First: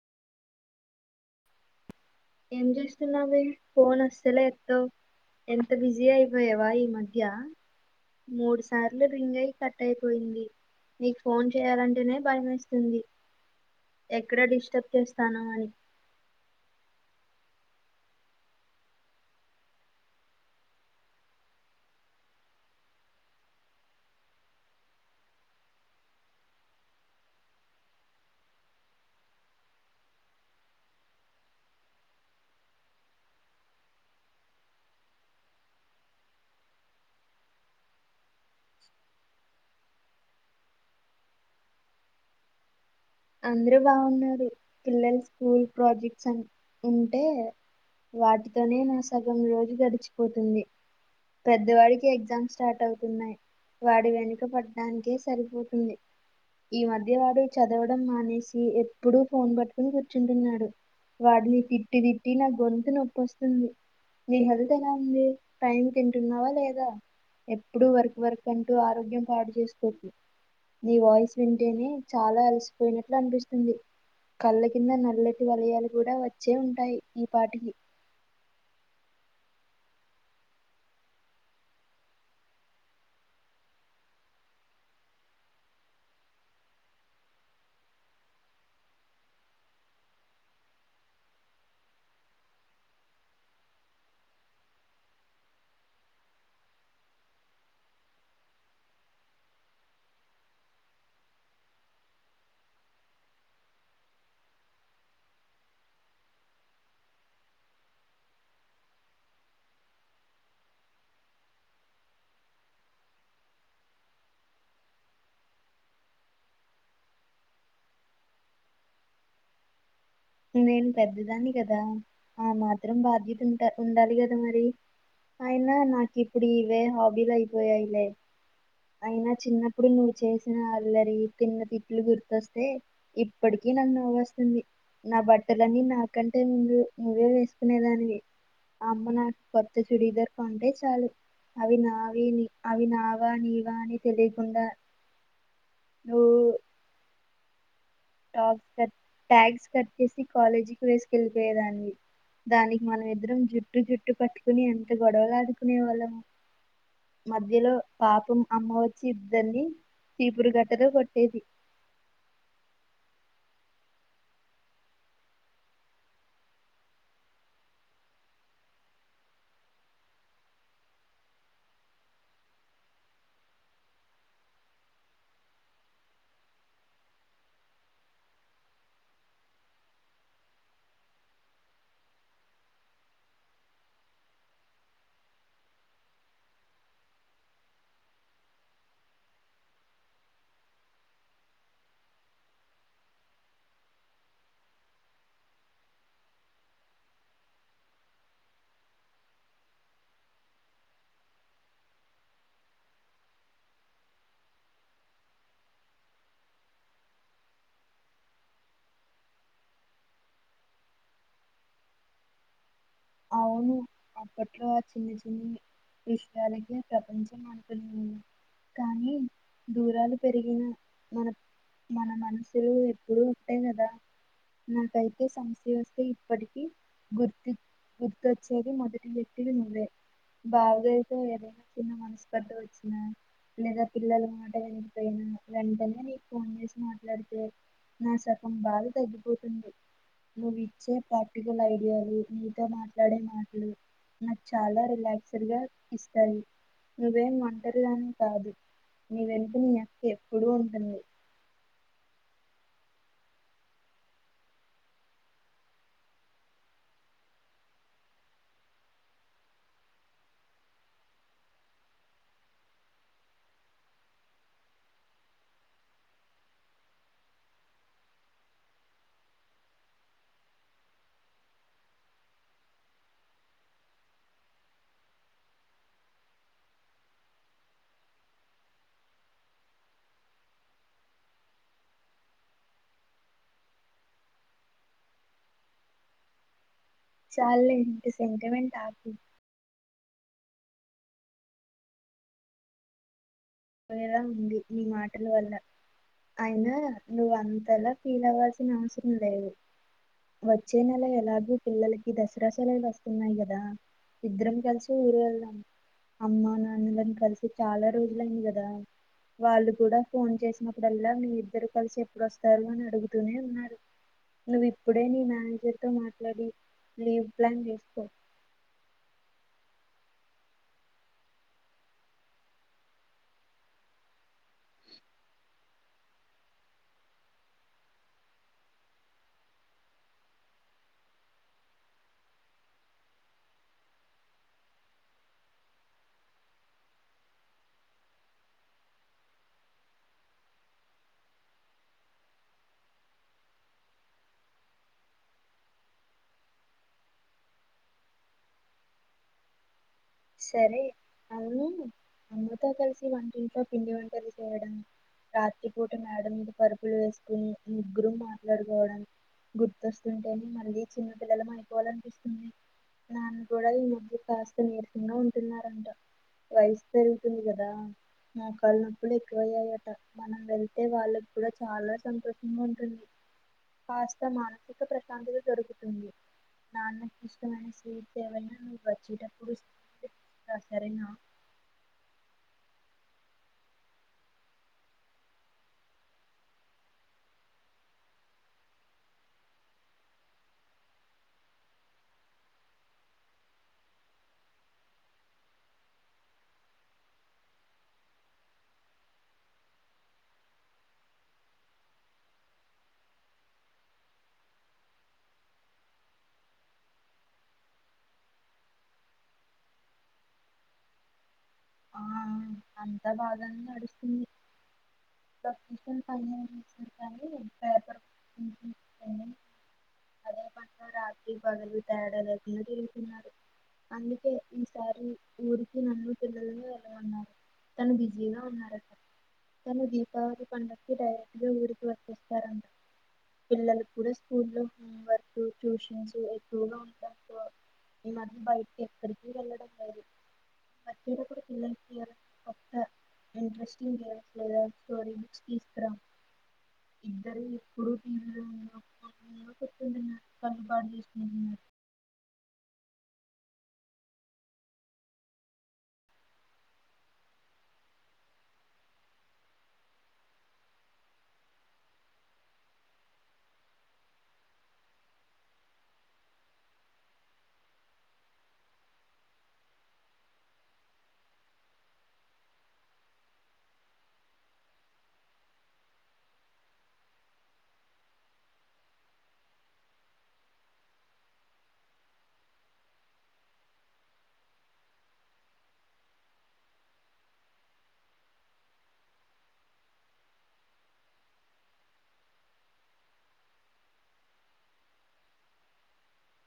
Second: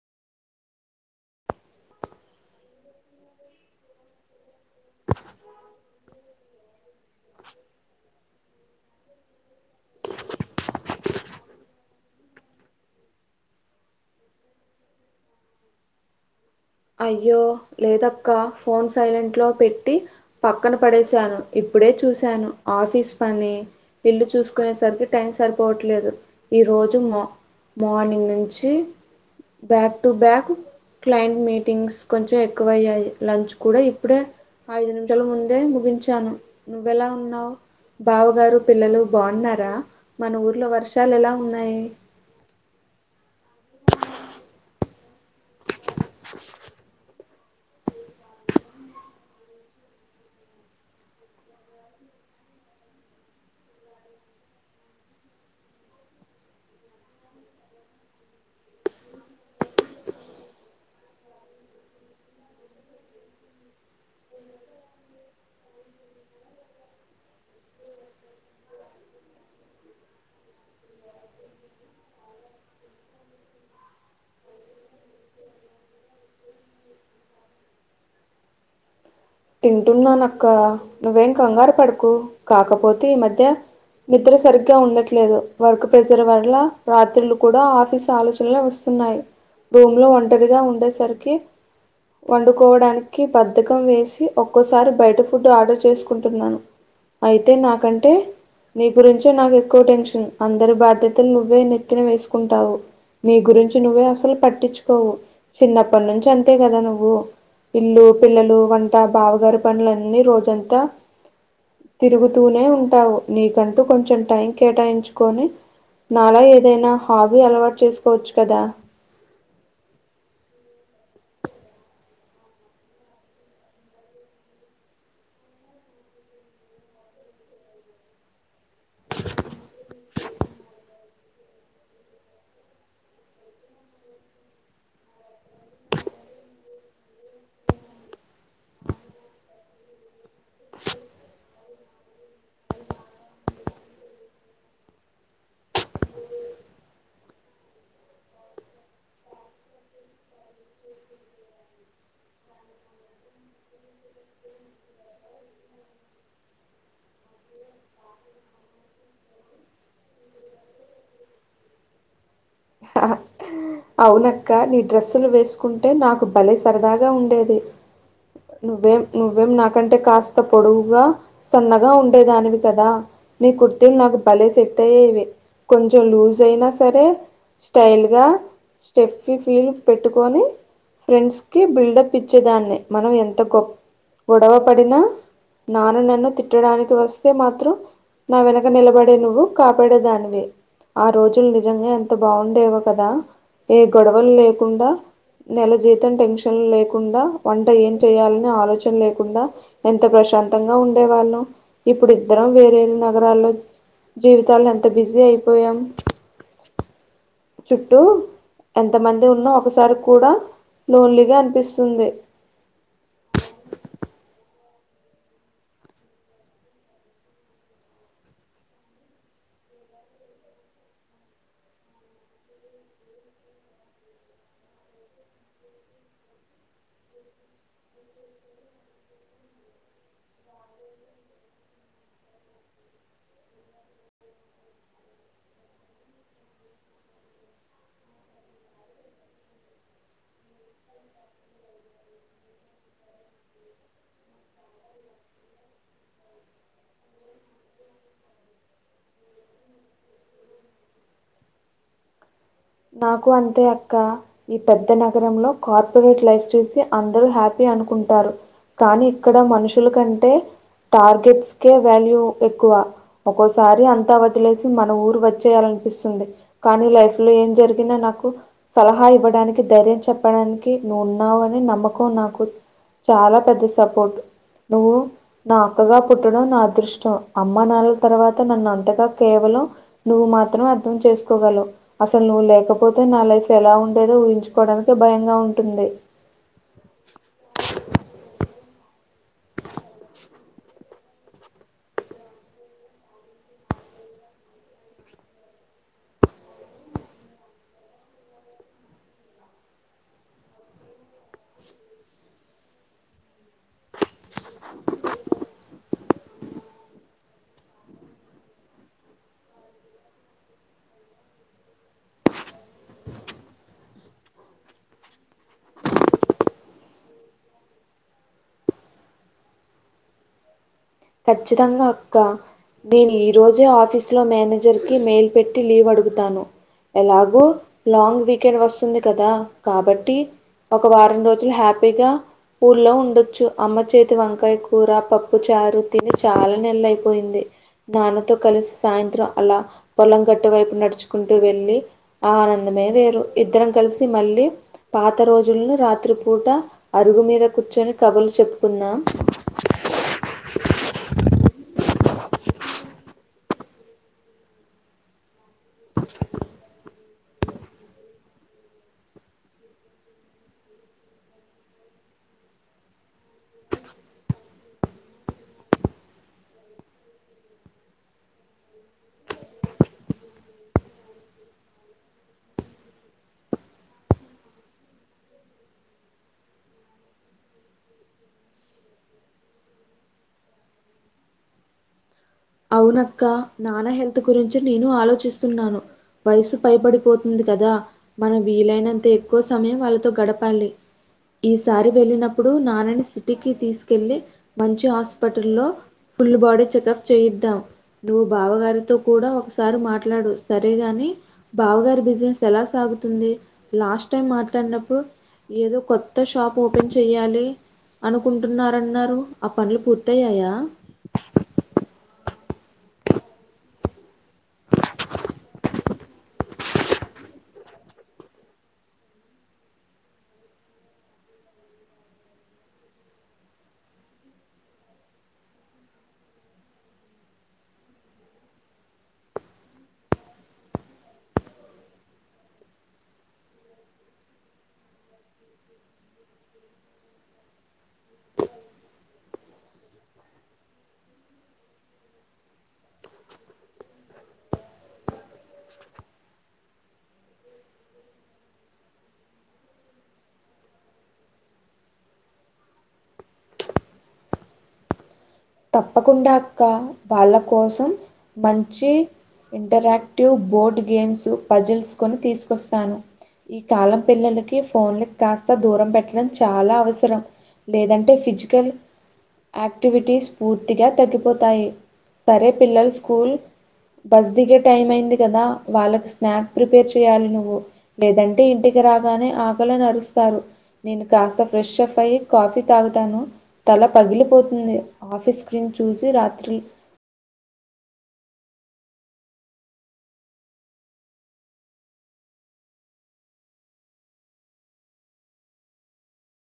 ఏం చేస్తున్నావే ఫోన్ అస్సలే ఎత్తవ్ ఎంత బిజీ అయిపోయావా ఈ మధ్య మూడు సార్లు రింగ్ అయి కట్ అయిపోయింది నీకు ఫోన్ చేయాలంటేనే భయమేస్తుంది ఎక్కడ డిస్టర్బ్ చేస్తానో అని అయ్యో లేదక్క ఫోన్ సైలెంట్‌లో పెట్టి పక్కన పడేశాను ఇప్పుడే చూశాను ఆఫీస్ పని ఇల్లు చూసుకునేసరికి టైం సరిపోవట్లేదు ఈరోజు మో మార్నింగ్ నుంచి back to back client meetings కొంచెం ఎ క్కువ అయ్యాయి లంచ్ కూడా ఇప్పుడే ఐదు నిమిషాల ముందే ముగించాను నువ్వెలా ఉన్నావ్ బావగారు పిల్లలు బాగున్నారా మన ఊర్లో వర్షాలు ఎలా ఉన్నాయి అందరు బాగున్నారు పిల్లలు స్కూల్ ప్రాజెక్ట్స్ అని ఉంటే వాటితోనే నా సగం రోజు గడిచిపోతుంది పెద్దవాడికి ఎగ్జామ్స్ స్టార్ట్ అవుతున్నాయి వాడి వెనుక పడడానికే సరిపోతుంది ఈ మధ్య వాడు చ చదవడం మానేసి ఎప్పుడు ఫోన్ పట్టుకుని కూర్చుంటున్నాడు వాడిని తిట్టి తిట్టి నా గొంతు నొప్పివస్తుంది మీ హెల్త్ ఎలా ఉంది టైమ్ తింటున్నావా లేదా ఎప్పుడు వర్క్ వర్క్ అంటూ ఆరోగ్యం పాడు చేసుకోకు నీ వాయిస్ వింటేనే చాలా అలసిపోయినట్లు అనిపిస్తుంది కళ్ళ కింద నల్లటి వలయాలు కూడా వచ్చే ఉంటాయి ఈ పాటికి తింటున్నాన అక్క నువ్వేం కంగారు పడుకు కాకపోతే ఈ మధ్య నిద్ర సరిగ్గా ఉండట్లేదు వర్క్ ప్రెజర్ వల్ల రాత్రులు కూడా ఆఫీస్ ఆలోచనలె వస్తు ఉన్నాయి రూమ్ లో ఒంటరిగా ఉండేసరికి వండుకోవడానికి బద్ధకం వేసి ఒక్కోసారి బయట ఫుడ్ ఆర్డర్ చేసుకుంటున్నాను అయితే నాకంటే నీ గురించె నాకెక్కువ టెన్షన్ అందరి బాధ్యతలు నువ్వే నెత్తిన వేసుకుంటావు నీ గురించి నువ్వే అసలు పట్టించుకోవు చిన్నప్పటి నుంచి అంతే కదా నువ్వు ఇల్లు పిల్లలు వంట బావగారి పనులన్నీ రోజంతా తిరుగుతూనే ఉంటావు నీకంటూ కొంచెం టైం కేటాయించుకొని నాలా ఏదైనా హాబీ అలవాటు చేసుకోవచ్చు కదా నేను పెద్దదాన్ని కదా ఆ మాత్రం బాధ్యత ఉంటా ఉండాలి కదా మరి అయినా నాకు ఇప్పుడు ఇవే హాబీలు అయిపోయాయిలే అయినా చిన్నప్పుడు నువ్వు చేసిన అల్లరి తిన్న తిట్లు గుర్తొస్తే ఇప్పటికీ నాకు నవ్వుస్తుంది నా బట్టలన్నీ నాకంటే ముందు నువ్వే వేసుకునేదానివి అమ్మ నా కొత్త చుడిధర్ కొంటె చాలు అవి నావి నీ అవి నావా నీవా అని తెలియకుండా నువ్వు [unintelligible] టాస్ క ట్యాగ్స్ కట్టేసి కాలేజీకి వేసుకెళ్ళిపోయేదాన్ని దానికి మనమిద్దరం జుట్టు జుట్టు పట్టుకుని ఎంత గొడవలు ఆడుకునే వాళ్ళము మధ్యలో పాపం అమ్మ వచ్చి ఇద్దరిని చిపురు కట్టతో కొట్టేది ఆహా అవునక్క నీ డ్రెస్సులు వేసుకుంటే నాకు బలే సరదాగా ఉండేది నువ్వేం నువ్వేం నాకంటే కాస్త పొడువుగా సన్నగా ఉండేదానివి కదా నీ కుర్తీలు నాకు భలే సెట్ అయ్యేవి కొంచెం లూజ్ అయినా సరే స్టైల్ గా స్టెఫి ఫీల్ పెట్టుకొని ఫ్రెండ్స్ కి బిల్డప్ ఇచ్చేదాన్ని మనం ఎంత గొప్ప గొడవ పడినా నాన్న నన్ను తిట్టడానికి వస్తే మాత్రం నా వెనక నిలబడే నువ్వు కాపాడేదానివి ఆ రోజులు నిజంగా ఎంత బాగుండేవో కదా ఏ గొడవలు లేకుండా నెల జీతం టెన్షన్ లేకుండా వంట ఏం చేయాలని ఆలోచన లేకుండా ఎంత ప్రశాంతంగా ఉండే వాళ్ళం ఇప్పుడిద్దరం వేరేరు నగరాల్లో జీవితాల్లో ఎంత బిజీ అయిపోయాం చుట్టూ ఎంత మంది ఉన్న ఒకసారి కూడా లోన్లీగా అనిపిస్తుంది అవును అప్పట్లో చిన్ని చిన్ని విషయాలకే ప్రపంచం అంటున్నా కానీ దూరాలు పెరిగిన మన మన మనసులు ఎప్పుడు ఒకటె గదా నాకైతే సమస్య వస్తే ఇప్పటికీ గుర్త్ గుర్తొచ్చేది మొదటి వ్యక్తివి నువ్వే బావగారితో ఎదైనా చిన్న మనస్పర్ధలు వచ్చిన లేదా పిల్లలు మాట వినకపోయిన వెంటనే నీకు ఫోన్ చేసి మాట్లాడితే నా సగం బాద తగ్గిపోతుంది నువ్వు ఇచ్చే పార్టికల్ ఐడియాలు నీతో మా ట్లాడే మాటలు నాకు చాలా రిలాక్స్డ్ గా ఇస్తయి నువ్వేం ఒంటరి దానివి కాదు నీ వెంట నీ అక్క ఎప్పుడూ ఉంటుంది నాకు అంతే అక్క ఈ పెద్ద నగరంలో కార్పొరేట్ లైఫ్ చూసి అందరూ హ్యాపీ అనుకుంటారు కానీ ఇక్కడ మనుషుల కంటే టార్గెట్స్కే వాల్యూ ఎక్కువ ఒక్కోసారి అంతా వదిలేసి మన ఊరు వచ్చేయాలినిపిస్తుంది కానీ లైఫ్ లో ఏం దొరికిన నాకు సలహా ఇవ్వడానికి ధైర్యం చెప్పడానికి నువ్వు ఉన్నావు అనే నమ్మకం నాకు చాలా పెద్ద సపోర్ట్ నువ్వు నా అక్కగా పుట్టడం నా అదృష్టం అమ్మ న్నానళ్ల తర్వాత నన్ను అంతగా కేవలం నువ్వు మాత్రం అర్థం చేసుకోగలవ్ అసలు నువ్వు లేకపోతే నా లైఫ్ ఎలా ఉండేదో ఊహించుకోవడానికె భయంగా ఉంటుంది చాలే ఇంకా సెంటమెంట్ ఆపు పోయేలా ఉంది మీ మాటల వల్ల అయినా నువ్వు అంతలా ఫీల్ అవ్వాల్సిన అవసరం లేదు వచ్చే నెల ఎలాగూ పిల్లలకి దసరా సెలవులు వస్తున్నాయి గదా ఇద్దరం కలిసి ఊరు ఎళ్దాం అమ్మా నాన్నని కలిసి చాలా రోజులు అయింది గదా వాళ్ళు కూడా ఫోన్ చేసినప్పుడల్లా మీ ఇద్దరు కలిసి ఎప్పుడుస్తారు అని అడుగుతూనే ఉన్నారు నువ్వు ఇప్పుడే నీ మేనేజర్ తో మాట్లాడి లీవ్ ప్లాన్ చేసుకో ఖచ్చితంగా అక్క నేను ఈ రోజే ఆఫీసులో మేనేజర్ కి మెయిల్ పెట్టి లీవ్ అడుగుతాను ఎలాగు లాంగ్ వీకెండ్ వస్తుంది కదా కాబట్టి ఒక వారం రోజులు హ్యాపీగా ఊర్లో ఉండొచ్చు అమ్మ చేతి వంకాయ కూర పప్పు చారు తిని చాలా నెలు అయిపోయింది నాన్నతో కలిసి సాయంత్రం అలా పొలం గట్టు వైపు నడుచుకుంటూ వెల్లీ ఆ ఆనందమే వేరు ఇద్దరం కలిసి మళ్ళీ పాత రోజులని రాత్రిపూట అరుగు మీద కూర్చొని కబుర్లు చెప్పుకుందాం సరే అవును అమ్మతో కలిసి వంట్టిలో పిండి వంట చేయడం రాత్రిపూట మేడ మీద పరుపులు ఎసుకుని ముగ్గురు మాట్లాడుకోవడం గుర్తొస్తుంటేనే మళ్ళీ చిన్నపిల్లలు అయిపోవాలానిపిస్తోంది నాన్ను గూడా ఈ మధ్య కాస్త నీరసంగా ఉంటున్నారంట వయసు పెరుగుతుంది గదా మా మోకాళ్ళ నొప్పులు ఎక్కువయ్యాయట మనం వెళ్తే వాళ్ళకి కూడా చాలా సంతోషంగా ఉంటుంది కాస్త మానసిక ప్రశాంతత దొరుకుతుంది నాన్నకు ఇష్టమైన స్వీట్స్ ఏవైైన నువ్వు వచ్చేటప్పుడు సరే నా అవునక్క నాన్న హెల్త్ గురించి నేను ఆలోచిస్తున్నాను వయసు పైబడిపోతుంది కదా మనం వీలైనంత ఎక్కువ సమయం వాళ్ళతో గడపాలి ఈసారి వెళ్ళినప్పుడు నాన్నని సిటీకి తీసుకెళ్ళలి మంచి హాస్పిటల్ల్లో ఫుల్ బాడీ చెకప్ చేయిద్దాం నువ్వు బావగారితో కూడా ఒకసారి మాట్లాడు సరేగాని బావగారి బిజినెస్ ఎలా సాగుతుంది లాస్ట్ టైం మాట్లాడినప్పుడు ఏదో కొత్త షాప్ ఓపెన్ చెయ్యాలి అనుకుంటున్నారన్నారు ఆ పనులు పూర్తయ్యాయా ఆ అంత బాగానే నడుస్తుంది లొకేషన్ [inaudible] అదే పనిగ రాత్రి పగలు తేడా లేకుండా తిరుగుతున్నారు అందుకే ఈసారి ఊరికి నన్ను పిల్లలని వెళ్ళ ఉన్నారు తను బిజీగా ఉన్నారని తను బి గౌరి పండక్కి డైరెక్ట్ గా ఊరికి వర్తిస్తారంట పిల్లలక్ కూడా స్కూల్ లో హోం వర్క్ ట్యూషన్స్ ఎక్కువగా ఉంటా ఈ మద్య బయటికి ఎక్కడికి వెళ్లడం లేదు బస్తిలో కూడా పిల్లలకి ఎవరికీ అంత ఇంట్రెస్టింగ్ ఎవరికీ లేద్ స్టోరీ నుంచి తీస్తరా ఇద్దరు ఎప్పుడు టివి లో ఉన్న కొట్టుకుంటున్నారు తల పాడుచేసుకుంటున్నారు తప్పకుండా అక్క వాళ్ళ కోసం మంచి ఇంటరాక్టివ్ బోర్డ్ గేమ్స్ పజిల్స్ కొని తీసుకొస్తాను ఈ కాలం పిల్లలకి ఫోన్లక్ కాస్త దూరం పెట్టడం చాలా అవసరం లేదంటే ఫిజికల్ ఆక్టివిటీస్ పూర్తిగా తగ్గిపోతాయి సరే పిల్లలు స్కూల్ బస్ దిగే టైం అయింది కదా వాళ్ళకి స్నాక్ ప్రిపేర్ చెయాలి నువ్వు లేదంటే ఇంటికి రాగానే ఆకలని అరుస్తారు నేను కాస్త ఫ్రెష్ అఫ్ అయ్యి కాఫీ తాగుతాను తల పగిలిపోతుంది ఆఫీస్ క్రీన్ చూసి రాత్రి